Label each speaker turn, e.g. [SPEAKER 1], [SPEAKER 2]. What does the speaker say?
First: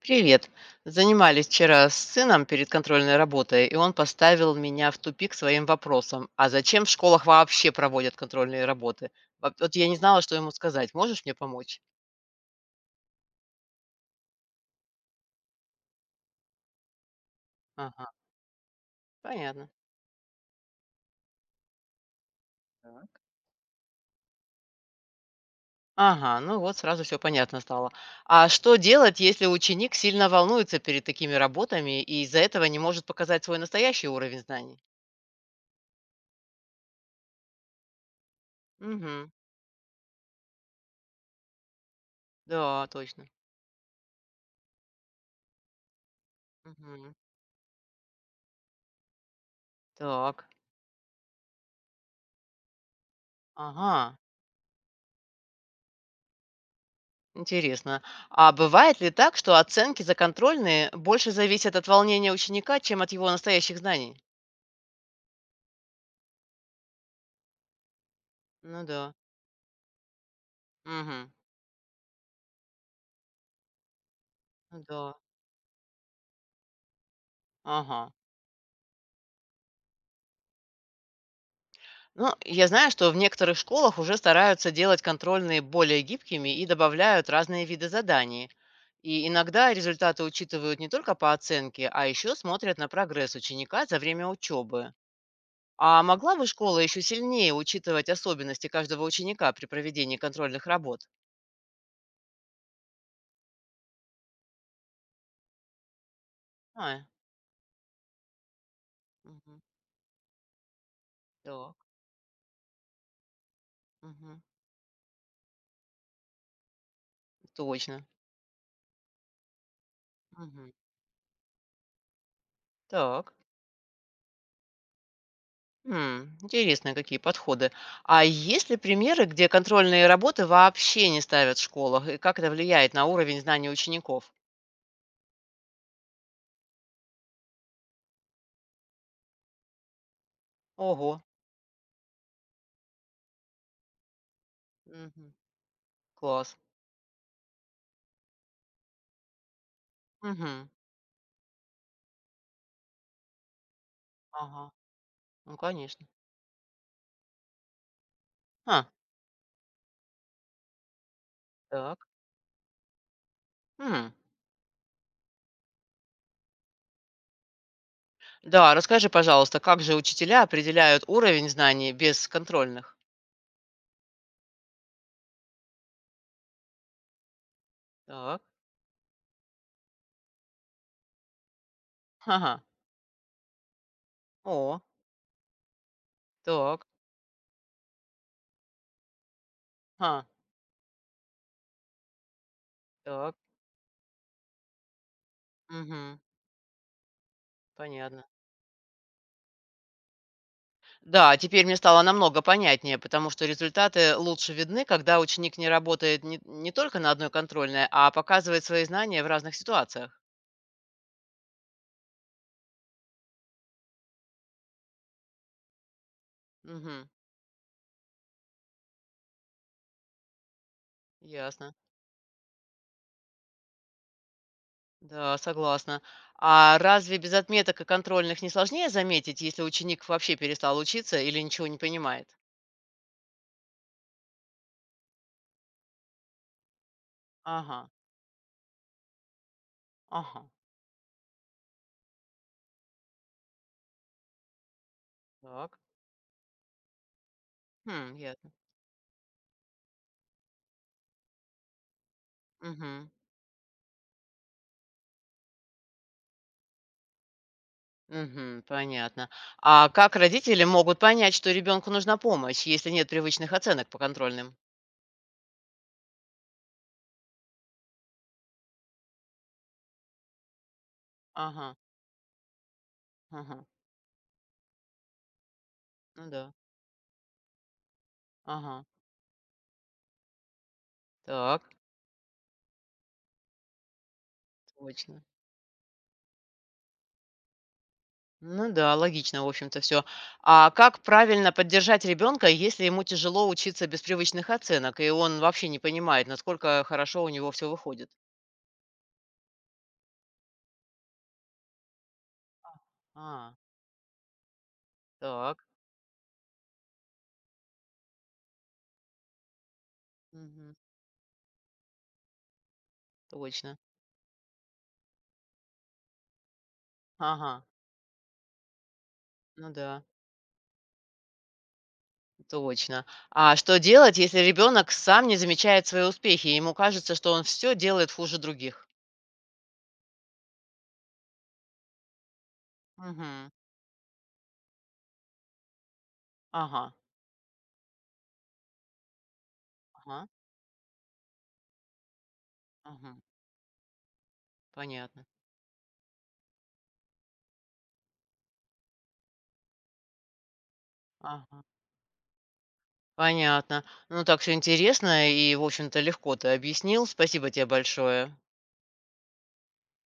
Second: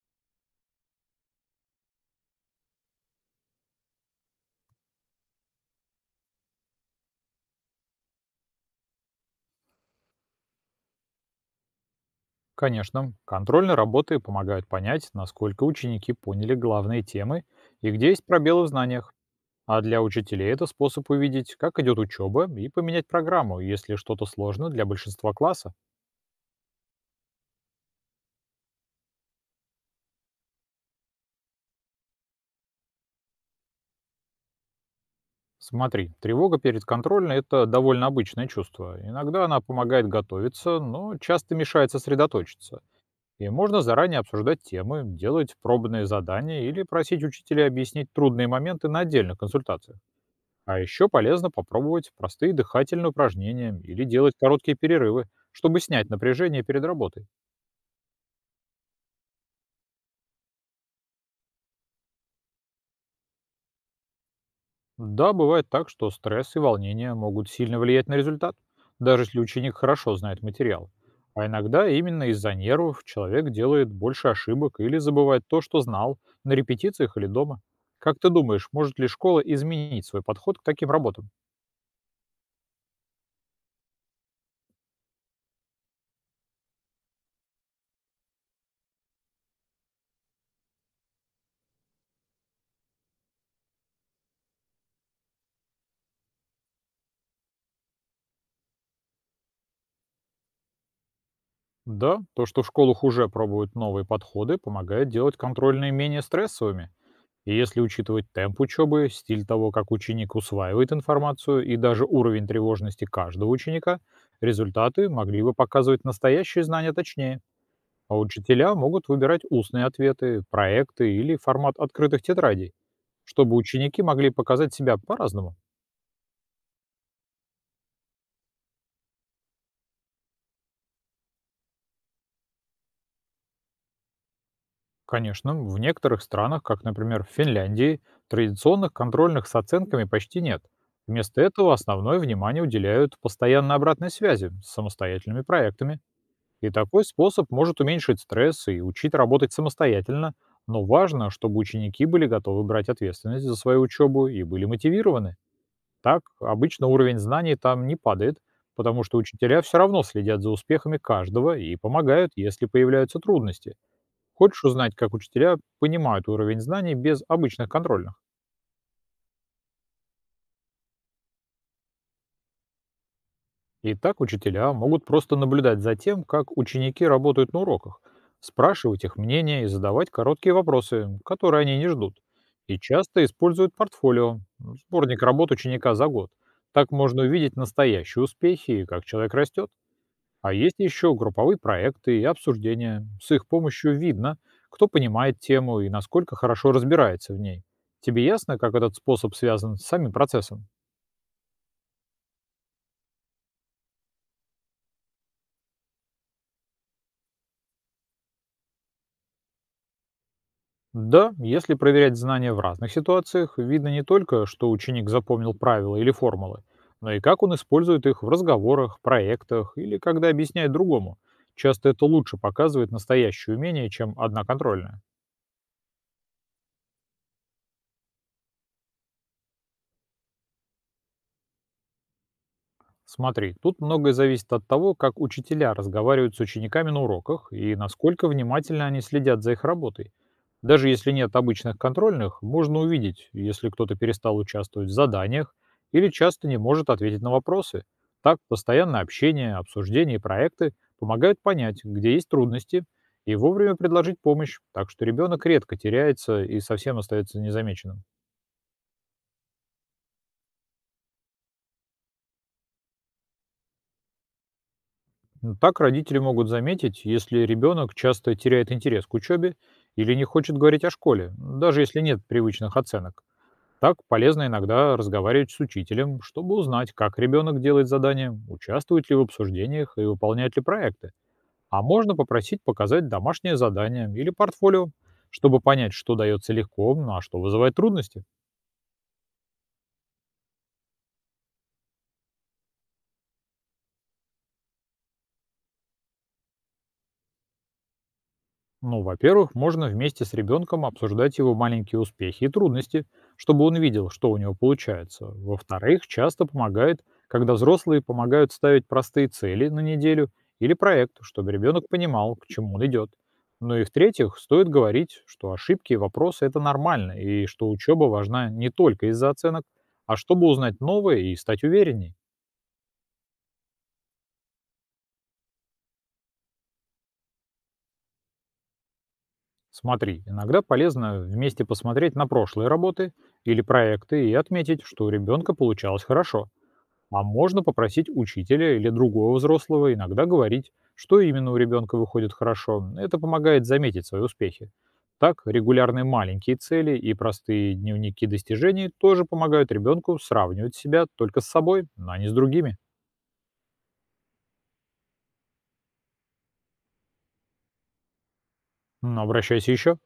[SPEAKER 1] Привет. Занимались вчера с сыном перед контрольной работой, и он поставил меня в тупик своим вопросом. А зачем в школах вообще проводят контрольные работы? Вот я не знала, что ему сказать. Можешь мне помочь?
[SPEAKER 2] Конечно, контрольные работы помогают понять, насколько ученики поняли главные темы и
[SPEAKER 1] Ага,
[SPEAKER 2] где есть пробелы в знаниях.
[SPEAKER 1] понятно.
[SPEAKER 2] А для учителей это способ увидеть, как идет учеба, и поменять
[SPEAKER 1] Так.
[SPEAKER 2] программу, если что-то сложно для большинства класса.
[SPEAKER 1] Ага, ну вот сразу все понятно стало. А что делать, если ученик сильно волнуется перед такими работами и из-за этого не может показать свой настоящий уровень знаний?
[SPEAKER 2] Смотри, тревога перед контрольной– это довольно обычное чувство.
[SPEAKER 1] Угу,
[SPEAKER 2] Иногда она помогает готовиться, но часто мешает сосредоточиться.
[SPEAKER 1] да, точно.
[SPEAKER 2] И можно заранее обсуждать темы, делать пробные задания или
[SPEAKER 1] Мгм.
[SPEAKER 2] просить учителя объяснить трудные моменты на отдельных консультациях.
[SPEAKER 1] Так,
[SPEAKER 2] А еще полезно попробовать простые дыхательные упражнения или
[SPEAKER 1] ага.
[SPEAKER 2] делать короткие перерывы, чтобы снять напряжение перед работой.
[SPEAKER 1] Интересно. А бывает ли так, что оценки за контрольные больше зависят от волнения ученика, чем от его настоящих знаний?
[SPEAKER 2] Да, бывает так, что стресс и волнение могут сильно влиять на результат,
[SPEAKER 1] Ну да.
[SPEAKER 2] даже если ученик хорошо знает материал.
[SPEAKER 1] Мгм.
[SPEAKER 2] А иногда именно из-за нервов человек делает больше ошибок
[SPEAKER 1] Ну
[SPEAKER 2] или
[SPEAKER 1] да.
[SPEAKER 2] забывает то, что знал, на репетициях или дома.
[SPEAKER 1] Ага.
[SPEAKER 2] Как ты думаешь, может ли школа изменить свой подход к таким работам?
[SPEAKER 1] Ну, я знаю, что в некоторых школах уже стараются делать контрольные более гибкими и добавляют разные виды заданий. И иногда результаты учитывают не только по оценке, а еще смотрят на прогресс ученика за время учебы. А могла бы школа еще сильнее учитывать особенности каждого ученика при проведении контрольных работ?
[SPEAKER 2] Да, то, что в школах уже пробуют новые подходы, помогает делать контрольные менее стрессовыми.
[SPEAKER 1] А,
[SPEAKER 2] И если учитывать темп учебы, стиль
[SPEAKER 1] мгм.
[SPEAKER 2] того, как ученик усваивает информацию и
[SPEAKER 1] Так,
[SPEAKER 2] даже уровень тревожности каждого ученика,
[SPEAKER 1] мгм,
[SPEAKER 2] результаты могли бы показывать настоящие знания точнее.
[SPEAKER 1] точно.
[SPEAKER 2] А учителя могут выбирать устные ответы,
[SPEAKER 1] Мгм.
[SPEAKER 2] проекты или формат открытых тетрадей,
[SPEAKER 1] Так,
[SPEAKER 2] чтобы ученики могли показать себя по-разному.
[SPEAKER 1] м, интересно, какие подходы. А есть ли примеры, где контрольные работы вообще не ставят в школах, и как это влияет на уровень знаний учеников?
[SPEAKER 2] Конечно, в некоторых странах, как, например, в Финляндии, традиционных контрольных с оценками почти нет.
[SPEAKER 1] Ого,
[SPEAKER 2] Вместо этого основное внимание уделяют постоянно обратной связи с
[SPEAKER 1] мгм,
[SPEAKER 2] самостоятельными проектами.
[SPEAKER 1] класс.
[SPEAKER 2] И такой способ может уменьшить стресс и учить работать самостоятельно,
[SPEAKER 1] Мгм,
[SPEAKER 2] но важно, чтобы ученики были готовы брать ответственность за свою учебу и были
[SPEAKER 1] ага,
[SPEAKER 2] мотивированы.
[SPEAKER 1] ну конечно.
[SPEAKER 2] Так, обычно уровень знаний там не падает,
[SPEAKER 1] А,
[SPEAKER 2] потому что учителя все равно следят за успехами каждого и
[SPEAKER 1] так.
[SPEAKER 2] помогают, если появляются трудности.
[SPEAKER 1] М.
[SPEAKER 2] Хочешь узнать, как учителя понимают уровень знаний без обычных контрольных?
[SPEAKER 1] Да, расскажи, пожалуйста, как же учителя определяют уровень знаний без контрольных?
[SPEAKER 2] И так учителя могут просто наблюдать за тем, как ученики работают на уроках,
[SPEAKER 1] Так,
[SPEAKER 2] спрашивать их мнение и задавать короткие вопросы, которые они не ждут.
[SPEAKER 1] ага,
[SPEAKER 2] И часто используют портфолио,
[SPEAKER 1] о,
[SPEAKER 2] сборник работ ученика за год.
[SPEAKER 1] так,
[SPEAKER 2] Так можно увидеть настоящие успехи и как человек растет.
[SPEAKER 1] а,
[SPEAKER 2] А есть еще групповые проекты и обсуждения. С
[SPEAKER 1] так,
[SPEAKER 2] их помощью видно, кто понимает тему и
[SPEAKER 1] угу,
[SPEAKER 2] насколько хорошо разбирается в ней. Тебе
[SPEAKER 1] понятно.
[SPEAKER 2] ясно, как этот способ связан с самим процессом?
[SPEAKER 1] Да, а теперь мне стало намного понятнее, потому что результаты лучше видны, когда ученик не работает не только на одной контрольной, а показывает свои знания в разных ситуациях.
[SPEAKER 2] Да, если проверять знания в разных ситуациях, видно не только, что ученик запомнил правила или формулы,
[SPEAKER 1] Мгм.
[SPEAKER 2] но и как он использует их в разговорах, проектах или когда объясняет другому.
[SPEAKER 1] Ясно.
[SPEAKER 2] Часто это лучше показывает настоящее умение, чем одна контрольная.
[SPEAKER 1] Да, согласна. А разве без отметок и контрольных не сложнее заметить, если ученик вообще перестал учиться или ничего не понимает?
[SPEAKER 2] Смотри, тут многое зависит от того, как учителя разговаривают с учениками на уроках и
[SPEAKER 1] Ага,
[SPEAKER 2] насколько внимательно они следят за их работой.
[SPEAKER 1] ага,
[SPEAKER 2] Даже если нет обычных контрольных, можно увидеть, если кто-то перестал участвовать в заданиях
[SPEAKER 1] так.
[SPEAKER 2] или часто не может ответить на вопросы.
[SPEAKER 1] Хм,
[SPEAKER 2] Так,
[SPEAKER 1] ясно.
[SPEAKER 2] постоянное общение, обсуждение и проекты помогают понять, где есть трудности,
[SPEAKER 1] Мгм.
[SPEAKER 2] и вовремя предложить помощь, так что ребенок редко теряется и совсем остается незамеченным.
[SPEAKER 1] Мгм, понятно. А как родители могут понять, что ребенку нужна помощь, если нет привычных оценок по контрольным?
[SPEAKER 2] Ну, так родители могут заметить, если ребенок часто теряет интерес к учебе или не хочет говорить о школе,
[SPEAKER 1] Ага,
[SPEAKER 2] даже если нет привычных оценок.
[SPEAKER 1] ага.
[SPEAKER 2] Так полезно иногда разговаривать с учителем,
[SPEAKER 1] Ну да.
[SPEAKER 2] чтобы узнать, как ребенок делает задания,
[SPEAKER 1] Ага.
[SPEAKER 2] участвует ли в обсуждениях и выполняет ли проекты.
[SPEAKER 1] Так,
[SPEAKER 2] А можно попросить показать домашнее задание или портфолио,
[SPEAKER 1] точно.
[SPEAKER 2] чтобы понять, что дается легко, ну, а что вызывает трудности.
[SPEAKER 1] Ну да, логично, в общем-то, все. А как правильно поддержать ребенка, если ему тяжело учиться без привычных оценок, и он вообще не понимает, насколько хорошо у него все выходит?
[SPEAKER 2] Ну, во-первых, можно вместе с ребенком обсуждать его маленькие успехи и трудности,
[SPEAKER 1] А,
[SPEAKER 2] чтобы он видел, что у него получается.
[SPEAKER 1] так.
[SPEAKER 2] Во-вторых, часто помогает, когда взрослые помогают ставить простые цели на неделю или
[SPEAKER 1] Мгм.
[SPEAKER 2] проект, чтобы ребенок понимал, к чему он идет. Ну
[SPEAKER 1] Точно.
[SPEAKER 2] и в-третьих, стоит говорить, что ошибки и вопросы– это нормально, и
[SPEAKER 1] Ага.
[SPEAKER 2] что учеба важна не только из-за оценок,
[SPEAKER 1] Ну да,
[SPEAKER 2] а чтобы узнать новое и стать увереннее.
[SPEAKER 1] точно. А что делать, если ребенок сам не замечает свои успехи, и ему кажется, что он все делает хуже других?
[SPEAKER 2] Смотри, иногда полезно вместе посмотреть на прошлые работы
[SPEAKER 1] Мгм.
[SPEAKER 2] или проекты и отметить, что у ребенка получалось хорошо.
[SPEAKER 1] Ага.
[SPEAKER 2] А можно попросить учителя или другого взрослого иногда
[SPEAKER 1] Ага.
[SPEAKER 2] говорить, что именно у ребенка выходит хорошо. Это
[SPEAKER 1] Мгм.
[SPEAKER 2] помогает заметить свои успехи.
[SPEAKER 1] Понятно.
[SPEAKER 2] Так, регулярные маленькие цели и простые дневники достижений тоже помогают ребенку сравнивать себя только с
[SPEAKER 1] Ага.
[SPEAKER 2] собой, а не с другими.
[SPEAKER 1] Понятно. Ну, так все интересно и, в общем-то, легко ты объяснил. Спасибо тебе большое.
[SPEAKER 2] Обращайся еще.